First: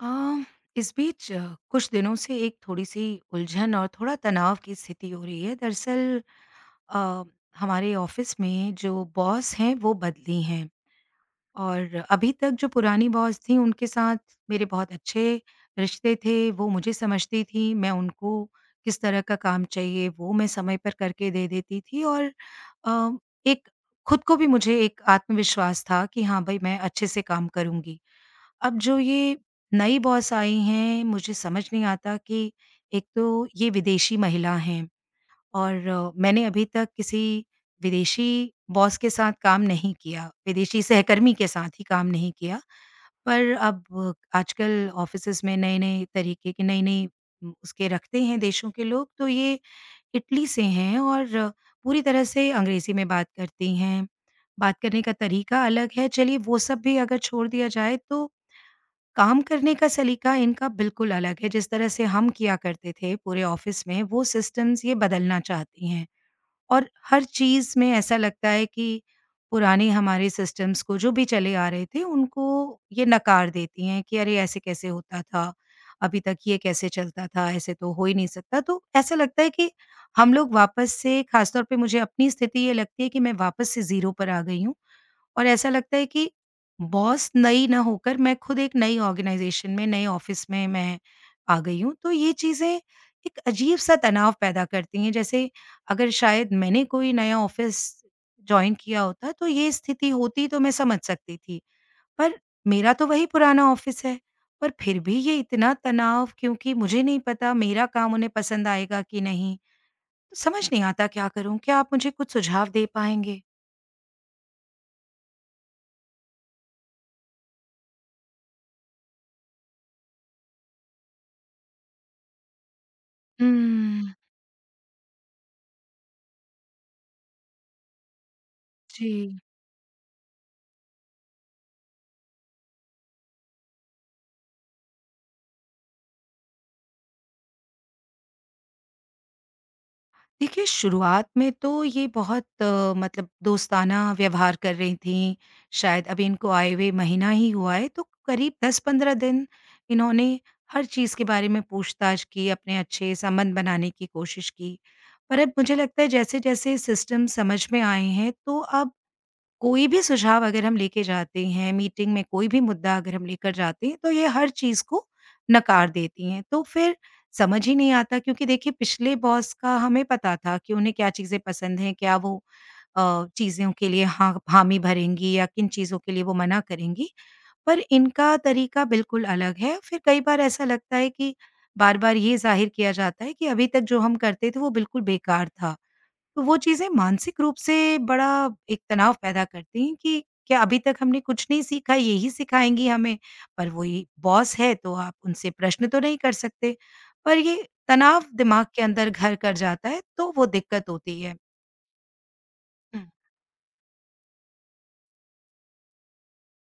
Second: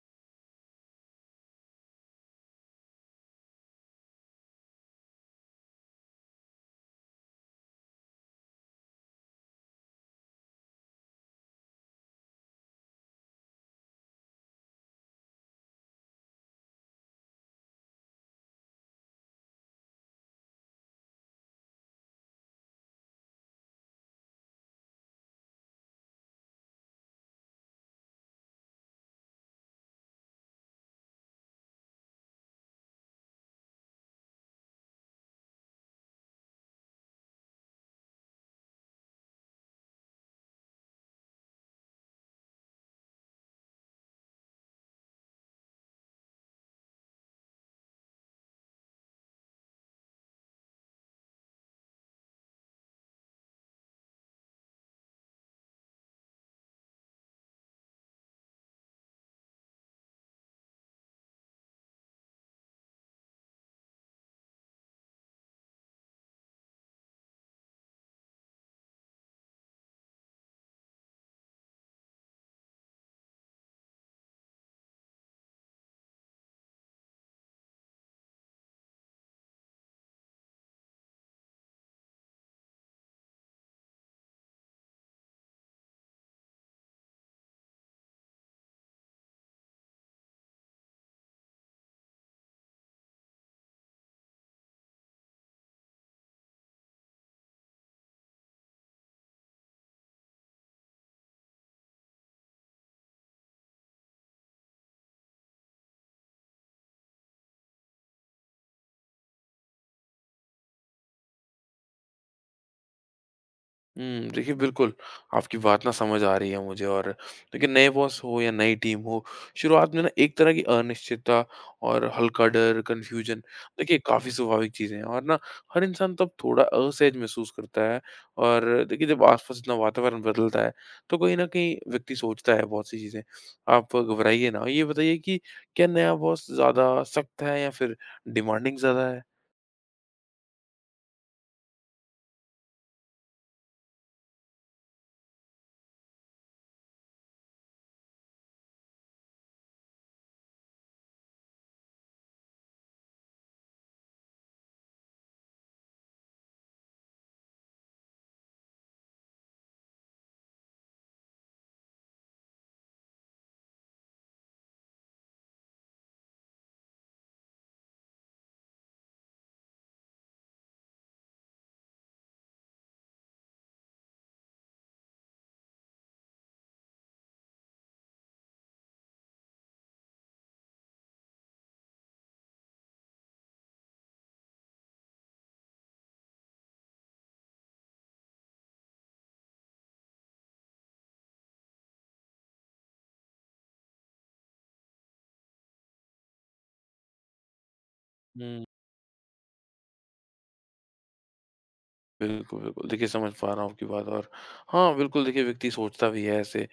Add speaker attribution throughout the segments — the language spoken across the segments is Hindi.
Speaker 1: अ, इस बीच कुछ दिनों से एक थोड़ी-सी उलझन और थोड़ा तनाव की स्थिति हो रही है। दरअसल अ, हमारे ऑफ़िस में जो बॉस हैं, वो बदली हैं और अभी तक जो पुरानी बॉस थीं, उनके साथ मेरे बहुत अच्छे रिश्ते थे। वो मुझे समझती थीं, मैं उनको किस तरह का काम चाहिए, वो मैं समय पर करके दे देती थी और अ, एक खुद को भी मुझे एक आत्मविश्वास था कि हाँ, भई मैं अच्छे से काम करूँगी। अब जो ये नई बॉस आई हैं, मुझे समझ नहीं आता कि एक तो ये विदेशी महिला हैं और मैंने अभी तक किसी विदेशी बॉस के साथ काम नहीं किया, विदेशी सहकर्मी के साथ ही काम नहीं किया। पर अब आजकल ऑफ़िसेज़ में नए-नए तरीके के नई-नई उसके रखते हैं देशों के लोग, तो ये इटली से हैं और पूरी तरह से अंग्रेज़ी में बात करती हैं, बात करने का तरीका अलग है। चलिए वो सब भी अगर छोड़ दिया जाए तो काम करने का सलीका इनका बिल्कुल अलग है, जिस तरह से हम किया करते थे पूरे ऑफ़िस में, वो सिस्टम्स ये बदलना चाहती हैं। और हर चीज़ में ऐसा लगता है कि पुराने हमारे सिस्टम्स को जो भी चले आ रहे थे, उनको ये नकार देती हैं कि अरे! ऐसे कैसे होता था? अभी तक ये कैसे चलता था? ऐसे तो हो ही नहीं सकता। तो ऐसा लगता है कि हम लोग वापस से ख़ासतौर पे मुझे अपनी स्थिति ये लगती है कि मैं वापस से ज़ीरो पर आ गई हूँ। और ऐसा लगता है कि बॉस नई ना होकर मैं खुद एक नई ऑर्गेनाइजेशन में, नए ऑफिस में मैं आ गई हूँ। तो ये चीज़ें एक अजीब सा तनाव पैदा करती हैं। जैसे अगर शायद मैंने कोई नया ऑफिस जॉइन किया होता तो ये स्थिति होती तो मैं समझ सकती थी। पर मेरा तो वही पुराना ऑफिस है, पर फिर भी ये इतना तनाव क्योंकि मुझे नहीं पता मेरा काम उन्हें पसंद आएगा कि नहीं। तो समझ नहीं आता क्या करूँ? क्या आप मुझे कुछ सुझाव दे पाएँगे?
Speaker 2: हुँ, देखिए बिल्कुल, आपकी बात ना समझ आ रही है मुझे। और देखिए नए बॉस हो या नई टीम हो, शुरुआत में ना एक तरह की अनिश्चितता और हल्का डर, कन्फ्यूज़न, देखिए
Speaker 1: हुँ,
Speaker 2: काफ़ी स्वाभाविक चीज़ें हैं। और ना हर इंसान तब थोड़ा असहज महसूस करता है और देखिए जब
Speaker 1: जी।
Speaker 2: आस-पास इतना वातावरण बदलता है, तो कहीं न कहीं व्यक्ति सोचता है बहुत सी चीज़ें। आप घबराइए ना, ये बताइए कि क्या नया बॉस ज़्यादा सख्त है या फिर डिमांडिंग ज़्यादा है?
Speaker 1: देखिए, शुरुआत में तो ये बहुत मतलब दोस्ताना व्यवहार कर रही थीं। शायद अभी इनको आए हुए महीना ही हुआ है, तो करीब 10-15 दिन इन्होंने हर चीज़ के बारे में पूछताछ की, अपने अच्छे संबंध बनाने की कोशिश की। पर अब मुझे लगता है जैसे-जैसे सिस्टम समझ में आए हैं, तो अब कोई भी सुझाव अगर हम लेके जाते हैं, मीटिंग में कोई भी मुद्दा अगर हम लेकर जाते हैं, तो ये हर चीज़ को नकार देती हैं। तो फिर समझ ही नहीं आता क्योंकि देखिए पिछले बॉस का हमें पता था कि उन्हें क्या चीज़ें पसंद हैं, क्या वो चीज़ों के लिए हाँ, हामी भरेंगी या किन चीज़ों के लिए वो मना करेंगी। पर इनका तरीका बिल्कुल अलग है। फिर कई बार ऐसा लगता है कि बार-बार ये ज़ाहिर किया जाता है कि अभी तक जो हम करते थे वो बिल्कुल बेकार था। तो वो चीज़ें मानसिक रूप से बड़ा एक तनाव पैदा करती हैं कि क्या अभी तक हमने कुछ नहीं सीखा, यही सिखाएँगी हमें। पर वही बॉस है तो आप उनसे प्रश्न तो नहीं कर सकते। पर ये तनाव
Speaker 2: हुँ।
Speaker 1: दिमाग के अंदर घर कर जाता है तो वो दिक्कत होती है।
Speaker 2: बिल्कुल, बिल्कुल।
Speaker 1: हुँ।
Speaker 2: देखिए समझ पा रहा हूँ आपकी बात। और हाँ, बिल्कुल देखिए व्यक्ति सोचता भी है ऐसे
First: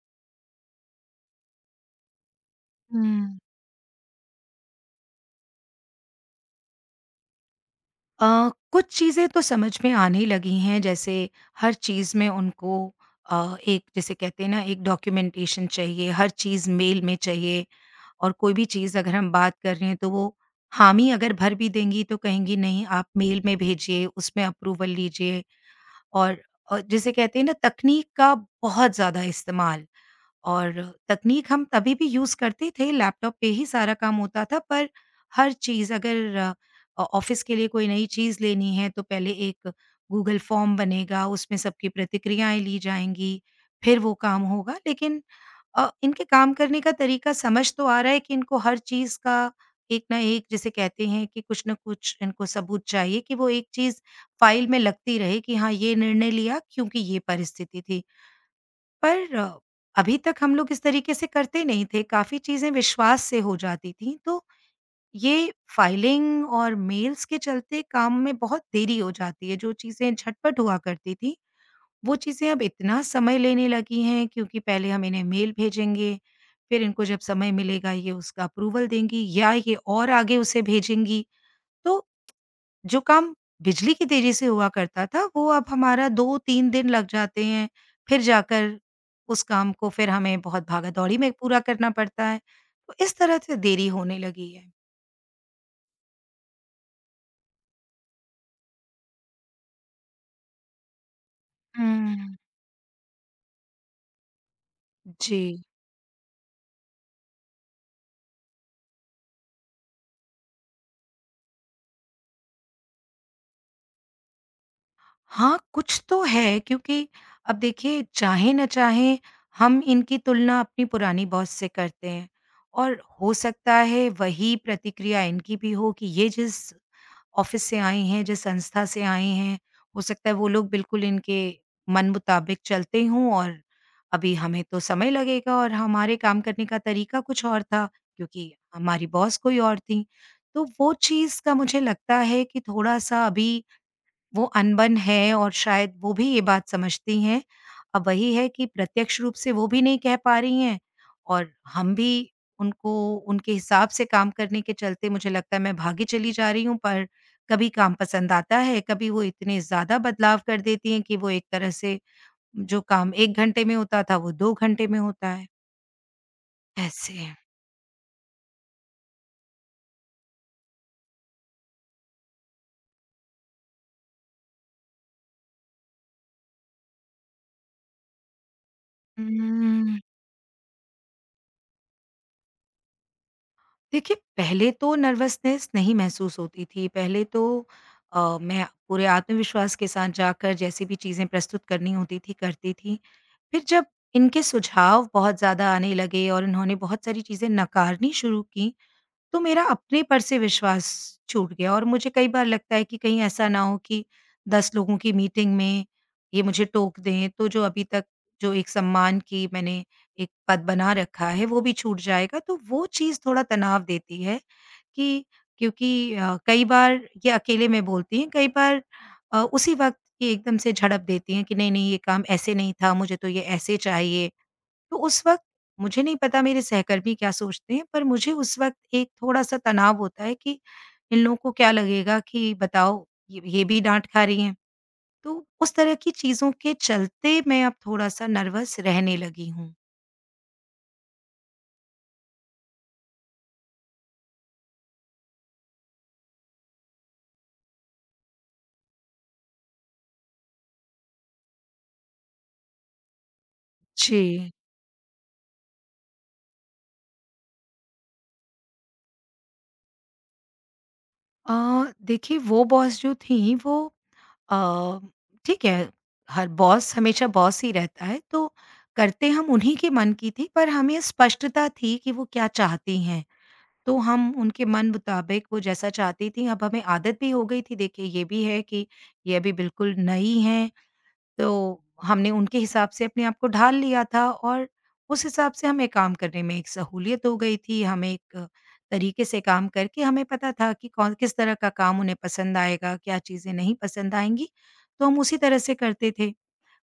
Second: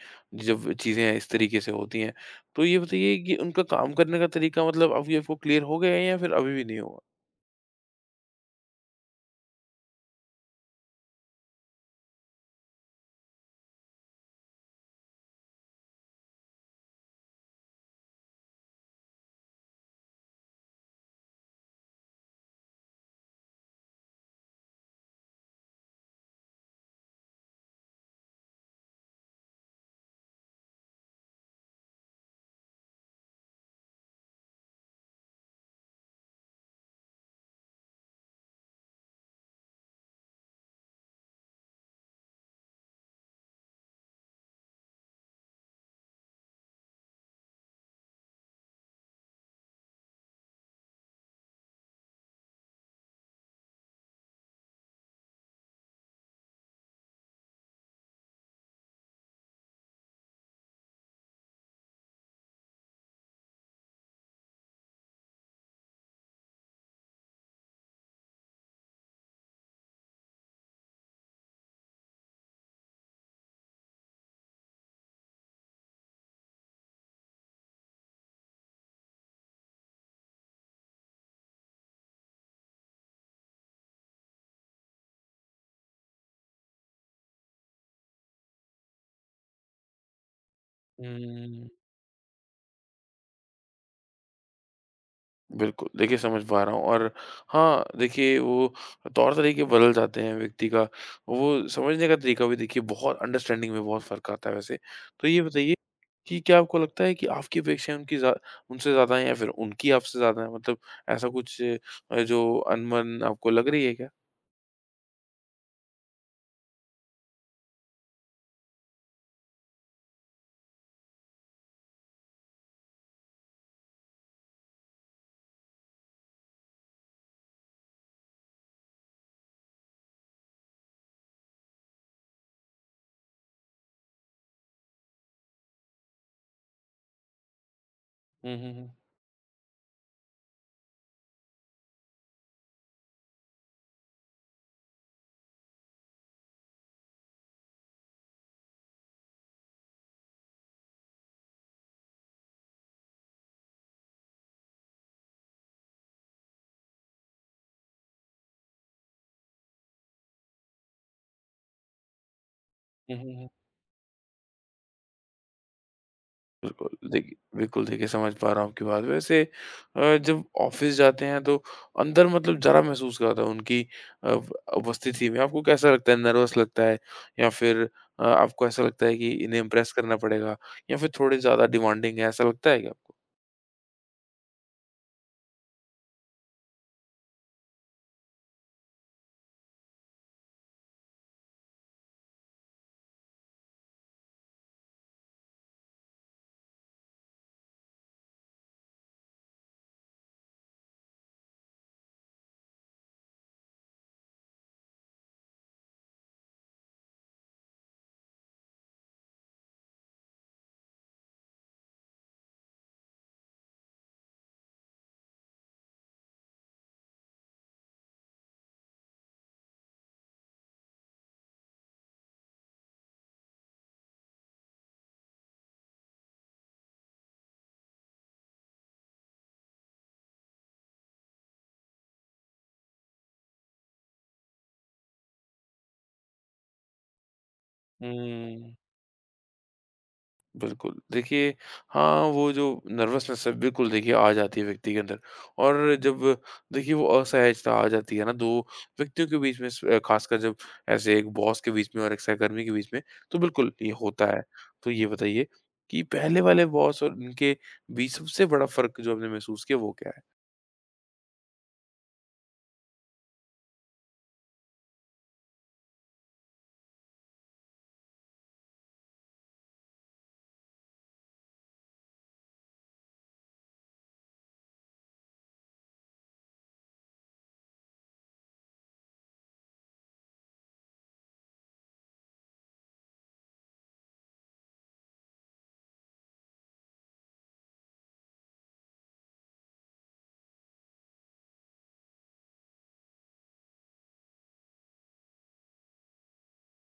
Speaker 2: जब चीज़ें इस तरीके से होती हैं। तो ये बताइए कि
Speaker 1: हुँ।
Speaker 2: उनका काम करने का तरीका मतलब अभी आपको क्लियर हो गया है या फिर अभी भी नहीं हुआ?
Speaker 1: कुछ चीज़ें तो समझ में आने लगी हैं जैसे हर चीज़ में उनको एक जिसे कहते हैं ना एक डॉक्यूमेंटेशन चाहिए, हर चीज़ मेल में चाहिए। और कोई भी चीज़ अगर हम बात कर रहे हैं तो वो हामी अगर भर भी देंगी तो कहेंगी नहीं आप मेल में भेजिए, उसमें अप्रूवल लीजिए और और जिसे कहते हैं ना तकनीक का बहुत ज़्यादा इस्तेमाल और तकनीक हम तभी भी यूज़ करते थे, लैपटॉप पे ही सारा काम होता था पर हर चीज़ अगर ऑफ़िस के लिए कोई नई चीज़ लेनी है तो पहले एक गूगल फॉर्म बनेगा, उसमें सबकी प्रतिक्रियाएँ ली जाएँगी, फिर वो काम होगा लेकिन इनके काम करने का तरीका समझ तो आ रहा है कि इनको हर चीज़ का एक ना एक जिसे कहते हैं कि कुछ ना कुछ इनको सबूत चाहिए कि वो एक चीज़ फाइल में लगती रहे कि हाँ, ये निर्णय लिया क्योंकि ये परिस्थिति थी। पर अभी तक हम लोग इस तरीके से करते नहीं थे, काफ़ी चीज़ें विश्वास से हो जाती थीं, तो ये फाइलिंग और मेल्स के चलते काम में बहुत देरी हो जाती है, जो चीज़ें झटपट हुआ करती थीं, वो चीज़ें अब इतना समय लेने लगी हैं क्योंकि पहले हम इन्हें मेल भेजेंगे, फिर इनको जब समय मिलेगा ये उसका अप्रूवल देंगी या ये और आगे उसे भेजेंगी। तो जो काम बिजली की तेज़ी से हुआ करता था वो अब हमारा 2-3 दिन लग जाते हैं, फिर जाकर उस काम को फिर हमें बहुत भागा-दौड़ी में पूरा
Speaker 2: हुँ।
Speaker 1: करना पड़ता है। तो इस तरह से देरी होने लगी है।
Speaker 2: बिल्कुल, देखिए समझ पा रहा हूँ। और हाँ, देखिए वो तौर-तरीके बदल जाते हैं व्यक्ति का, वो समझने का
Speaker 1: हुँ।
Speaker 2: तरीका भी देखिए बहुत अंडरस्टैंडिंग में बहुत फ़र्क आता है वैसे। तो ये
Speaker 1: जी।
Speaker 2: बताइए कि क्या आपको लगता है कि आपकी अपेक्षाएँ उनकी ज़्या उनसे ज़्यादा हैं या फिर उनकी आपसे ज़्यादा हैं? मतलब ऐसा कुछ जो अनबन आपको लग रही है क्या?
Speaker 1: हाँ, कुछ तो है क्योंकि अब देखिए चाहे ना चाहे हम इनकी तुलना अपनी पुरानी बॉस से करते हैं और हो सकता है वही प्रतिक्रिया इनकी भी हो कि ये जिस ऑफिस से आए हैं, जिस संस्था से आए हैं, हो सकता है वो लोग बिल्कुल इनके मन मुताबिक चलते हों और अभी हमें तो समय लगेगा और हमारे काम करने का तरीका कुछ और था क्योंकि
Speaker 2: हुँ, हुँ, हुँ।
Speaker 1: हमारी बॉस कोई और थी। तो वो चीज़ का मुझे लगता है कि थोड़ा-सा अभी वो अनबन है और शायद वो भी ये बात समझती हैं। अब वही है कि प्रत्यक्ष रूप से वो भी नहीं कह पा रही हैं और हम भी उनको उनके हिसाब से काम करने के चलते मुझे लगता है मैं भागी चली जा रही हूँ, पर कभी काम पसंद आता है, कभी वो इतने ज़्यादा बदलाव कर देती हैं कि वो एक तरह से जो काम
Speaker 2: हुँ, हुँ,
Speaker 1: 1
Speaker 2: हुँ।
Speaker 1: घंटे में होता था, वो 2 घंटे में होता है। ऐसे।
Speaker 2: देखिए बिल्कुल देखिए समझ पा रहा हूँ आपकी बात। वैसे जब ऑफ़िस जाते हैं तो अंदर मतलब ज़रा महसूस करता है उनकी अ, व- उपस्थिति में आपको कैसा लगता है? नर्वस लगता है या फिर आपको ऐसा लगता है कि इन्हें इम्प्रेस
Speaker 1: हुँ।
Speaker 2: करना पड़ेगा या फिर थोड़े ज़्यादा डिमांडिंग है, ऐसा लगता है क्या आपको?
Speaker 1: देखिए, पहले तो नर्वसनेस नहीं महसूस होती थी। पहले तो मैं पूरे आत्मविश्वास के साथ जाकर जैसी भी चीज़ें प्रस्तुत करनी होती थी, करती थी। फिर जब इनके सुझाव बहुत ज़्यादा आने लगे और इन्होंने बहुत सारी चीज़ें नकारनी शुरू की, तो मेरा अपने पर से विश्वास छूट गया और मुझे कई बार लगता है कि कहीं ऐसा ना हो कि 10 लोगों की मीटिंग में ये मुझे टोक दें, तो जो अभी तक जो एक सम्मान की मैंने एक पद बना रखा है, वो भी छूट जाएगा। तो वो चीज़ थोड़ा तनाव देती है कि क्योंकि कई बार ये अकेले में बोलती हैं, कई बार उसी वक़्त ये एकदम से झड़प देती हैं कि नहीं, नहीं, ये काम ऐसे नहीं था, मुझे तो ये ऐसे चाहिए। तो उस वक़्त मुझे नहीं पता मेरे सहकर्मी क्या सोचते हैं, पर मुझे उस वक़्त एक थोड़ा-सा तनाव होता है कि इन लोगों को क्या लगेगा कि बताओ ये भी डाँट खा रही हैं। तो उस तरह की चीज़ों के चलते मैं अब थोड़ा-सा
Speaker 2: हुँ।
Speaker 1: नर्वस रहने लगी हूँ।
Speaker 2: बिल्कुल। देखिए हाँ, वो जो नर्वसनेस है बिल्कुल देखिए आ जाती है व्यक्ति के अंदर और जब देखिए वो असहजता आ जाती है ना 2 व्यक्तियों के बीच में ख़ासकर जब ऐसे एक बॉस के बीच में और एक सहकर्मी के बीच में, तो बिल्कुल ये
Speaker 1: जी।
Speaker 2: होता है। तो ये बताइए कि पहले वाले बॉस और इनके बीच सबसे बड़ा फ़र्क जो आपने महसूस किया वो क्या है?
Speaker 1: अ, देखिए वो बॉस जो थीं वो अ, ठीक है, हर बॉस हमेशा बॉस ही रहता है, तो करते हम उन्हीं के मन की थी पर हमें स्पष्टता थी कि वो क्या चाहती हैं। तो हम उनके मन मुताबिक वो जैसा चाहती थी अब हमें आदत भी हो गई थी देखिए ये भी है कि ये अभी बिल्कुल नई हैं तो हमने उनके हिसाब से अपने आप को ढाल लिया था और उस हिसाब से हमें काम करने में एक सहूलियत हो गई थी हमें एक तरीके से काम करके हमें पता था कि कौन किस तरह का काम उन्हें पसंद आएगा क्या चीज़ें नहीं पसंद आएंगी तो हम उसी तरह से करते थे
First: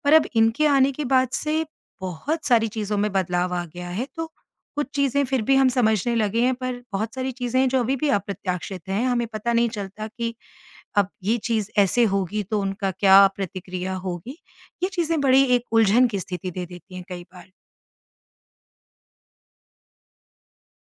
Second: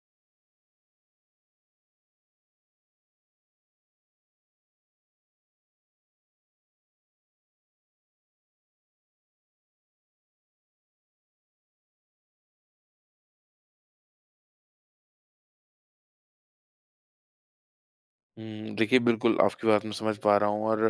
Speaker 1: पर अब इनके आने के बाद से बहुत सारी चीज़ों में बदलाव आ गया है, तो कुछ चीज़ें फिर भी हम समझने लगे हैं, पर बहुत सारी चीज़ें हैं जो अभी भी अप्रत्याशित हैं। हमें पता नहीं चलता कि अब ये चीज़ ऐसे होगी तो उनका क्या प्रतिक्रिया होगी। ये चीज़ें बड़ी एक उलझन की स्थिति दे देती हैं कई बार।
Speaker 2: हुँ, देखिए बिल्कुल आपकी बात मैं समझ पा रहा हूँ और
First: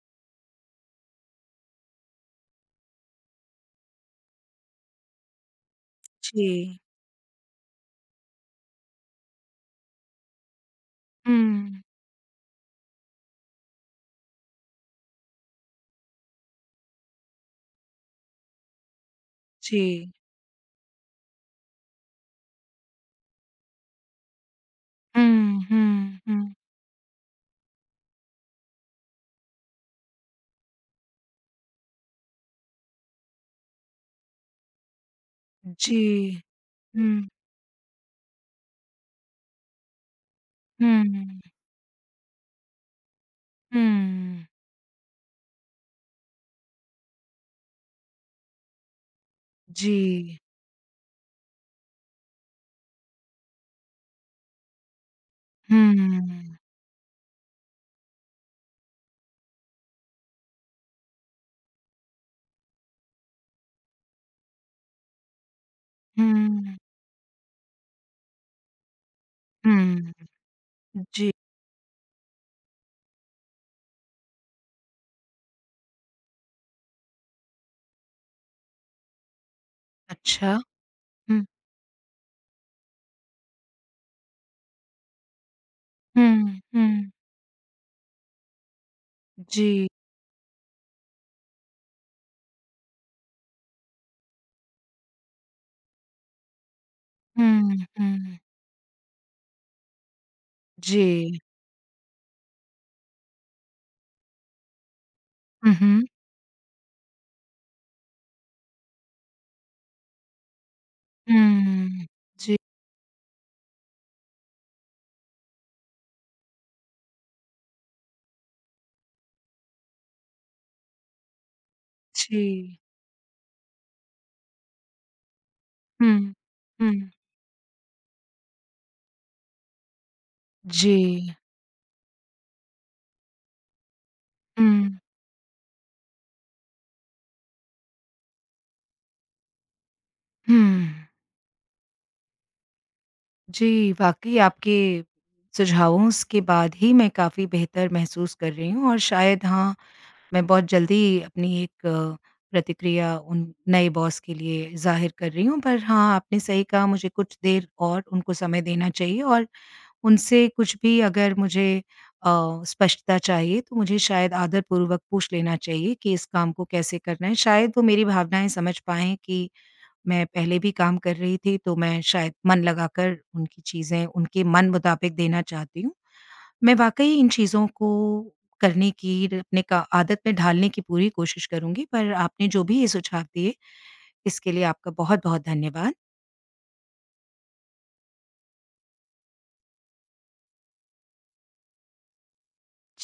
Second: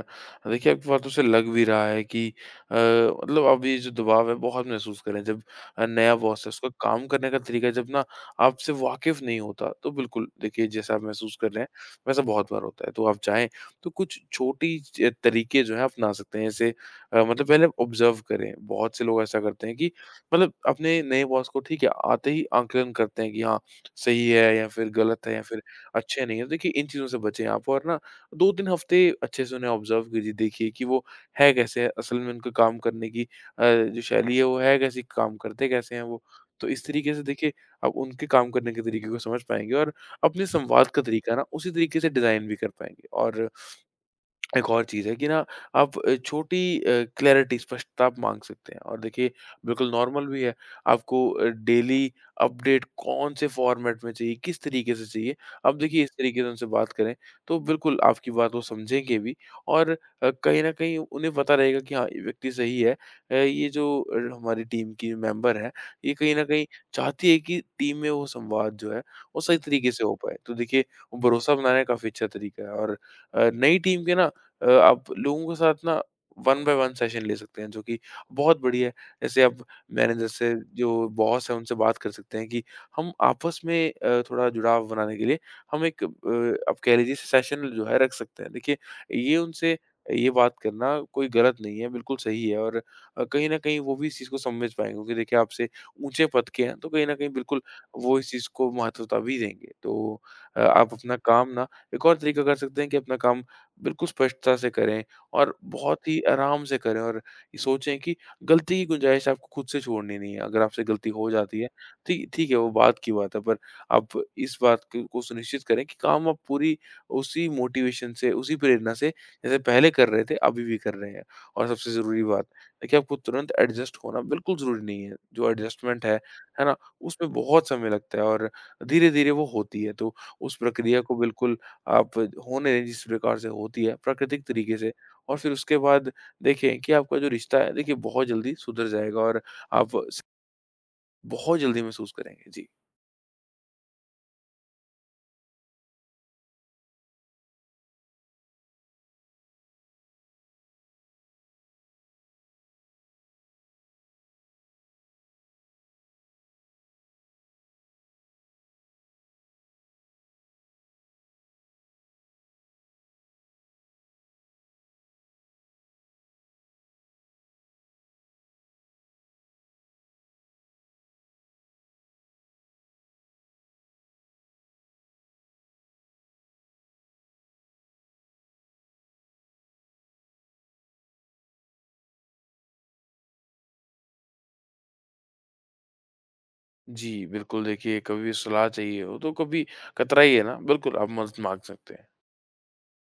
Speaker 2: देखिए आपकी बातों से लग भी रहा है कि मतलब आप ये जो दबाव है बहुत महसूस करें जब नया बॉस है उसका
Speaker 1: जी।
Speaker 2: काम करने का तरीका जब ना आपसे वाकिफ़ नहीं होता तो बिल्कुल देखिए जैसा आप महसूस कर रहे हैं
Speaker 1: हुँ।
Speaker 2: वैसा बहुत बार होता है। तो आप चाहें तो कुछ छोटी च तरीके जो हैं अपना सकते हैं जैसे मतलब पहले ऑब्ज़र्व करें। बहुत से लोग ऐसा करते हैं कि
Speaker 1: जी।
Speaker 2: मतलब अपने नए बॉस को ठीक है आते ही आकलन करते हैं कि हाँ, सही है या फिर गलत है या फिर
Speaker 1: हुँ, हुँ,
Speaker 2: अच्छे नहीं है।
Speaker 1: हुँ।
Speaker 2: देखिए इन चीज़ों से बचें आप और ना 2-3 हफ्ते अच्छे से उन्हें ऑब्ज़र्व कीजिए, देखिए कि वो है कैसे? है, असल में उनका काम करने की जो शैली है वो है कैसी? काम करते कैसे
Speaker 1: जी।
Speaker 2: हैं वो? तो इस
Speaker 1: हुँ,
Speaker 2: तरीके से देखिए आप उनके काम करने के तरीके को समझ पाएँगे और अपने संवाद का तरीका ना
Speaker 1: हुँ,
Speaker 2: उसी तरीके से डिज़ाइन भी कर पाएँगे। और
Speaker 1: हुँ।
Speaker 2: एक और चीज़ है कि ना आप छोटी क्लैरिटी स्पष्टता आप माँग सकते हैं और देखिए बिल्कुल नॉर्मल
Speaker 1: जी।
Speaker 2: भी है। आपको डेली अपडेट कौन से फॉर्मेट में चाहिए, किस तरीके से चाहिए, आप
Speaker 1: हुँ,
Speaker 2: देखिए इस तरीके से उनसे बात करें, तो बिल्कुल आपकी बात वो समझेंगे भी और कहीं न कहीं उन्हें पता रहेगा कि हाँ, ये व्यक्ति सही है। ये जो हमारी टीम की मेंबर है, ये कहीं न कहीं
Speaker 1: हुँ,
Speaker 2: चाहती है कि टीम में वो संवाद जो है, वो सही तरीके से हो
Speaker 1: हुँ।
Speaker 2: पाए। तो देखिए, वो
Speaker 1: जी।
Speaker 2: भरोसा बनाने का काफ़ी अच्छा तरीका है। और नई टीम के ना आप लोगों के साथ ना वन बाय वन सेशन ले सकते हैं जो कि बहुत बढ़िया है। जैसे आप मैनेजर से
Speaker 1: अच्छा।
Speaker 2: जो
Speaker 1: हुँ।
Speaker 2: बॉस है उनसे बात कर सकते हैं कि हम आपस में थोड़ा जुड़ाव बनाने के लिए हम एक
Speaker 1: हुँ,
Speaker 2: आप कह
Speaker 1: हुँ।
Speaker 2: लीजिए सेशन जो है रख सकते हैं। देखिए ये उनसे
Speaker 1: जी।
Speaker 2: ये बात करना कोई गलत नहीं है, बिल्कुल सही है और कहीं न कहीं वो भी इस चीज़ को समझ पाएँगे क्योंकि देखिए आपसे ऊँचे पद के हैं, तो कहीं न कहीं बिल्कुल
Speaker 1: हुँ,
Speaker 2: वो इस
Speaker 1: हुँ।
Speaker 2: चीज़ को महत्वता भी देंगे। तो आप अपना
Speaker 1: जी।
Speaker 2: काम ना एक और तरीका कर सकते हैं कि अपना काम बिल्कुल स्पष्टता से करें और
Speaker 1: हुँ, हुँ।
Speaker 2: बहुत ही आराम से करें और ये सोचें कि गलती की गुंजाइश आपको खुद से छोड़नी नहीं है। अगर आपसे गलती हो जाती है,
Speaker 1: हुँ।
Speaker 2: ठीक ठीक है,
Speaker 1: जी,
Speaker 2: वो बात की बात है, पर आप इस बात क को सुनिश्चित करें कि काम आप पूरी उसी मोटिवेशन से, उसी प्रेरणा से जैसे पहले कर रहे थे, अभी भी कर रहे हैं। और सबसे ज़रूरी
Speaker 1: जी।
Speaker 2: बात है कि आपको तुरंत एडजस्ट होना बिल्कुल ज़रूरी नहीं है। जो एडजस्टमेंट
Speaker 1: हुँ,
Speaker 2: है ना?
Speaker 1: हुँ।
Speaker 2: उसमें बहुत समय लगता है और धीरे-धीरे वो होती है। तो उस प्रक्रिया को
Speaker 1: जी।
Speaker 2: बिल्कुल आप होने दें जिस प्रकार से होती है प्राकृतिक तरीके
Speaker 1: हुँ,
Speaker 2: से और फिर उसके बाद देखें कि आपका जो रिश्ता है देखिए बहुत जल्दी सुधर जाएगा और आप स
Speaker 1: हुँ।
Speaker 2: बहुत जल्दी महसूस करेंगे। जी।
Speaker 1: जी, वाक़ई आपके सुझावों स के बाद ही मैं काफ़ी बेहतर महसूस कर रही हूँ और शायद हाँ, मैं बहुत जल्दी अपनी एक प्रतिक्रिया उन नए बॉस के लिए ज़ाहिर कर रही हूँ। पर हाँ, आपने सही कहा मुझे कुछ देर और उनको समय देना चाहिए और उनसे कुछ भी अगर मुझे अ, स्पष्टता चाहिए तो मुझे शायद आदरपूर्वक पूछ लेना चाहिए कि इस काम को कैसे करना है। शायद वो मेरी भावनाएँ समझ पाएँ कि मैं पहले भी काम कर रही थी तो मैं शायद मन लगाकर उनकी चीज़ें उनके मन मुताबिक देना चाहती हूँ। मैं वाक़ई इन चीज़ों को करने की र अपने का आदत में ढालने की पूरी कोशिश करूँगी पर आपने जो भी ये सुझाव दिए इसके लिए आपका बहुत-बहुत धन्यवाद।
Speaker 2: जी, बिल्कुल देखिए कभी भी सलाह चाहिए हो तो कभी कतराइए ना, बिल्कुल आप मदद माँग सकते हैं।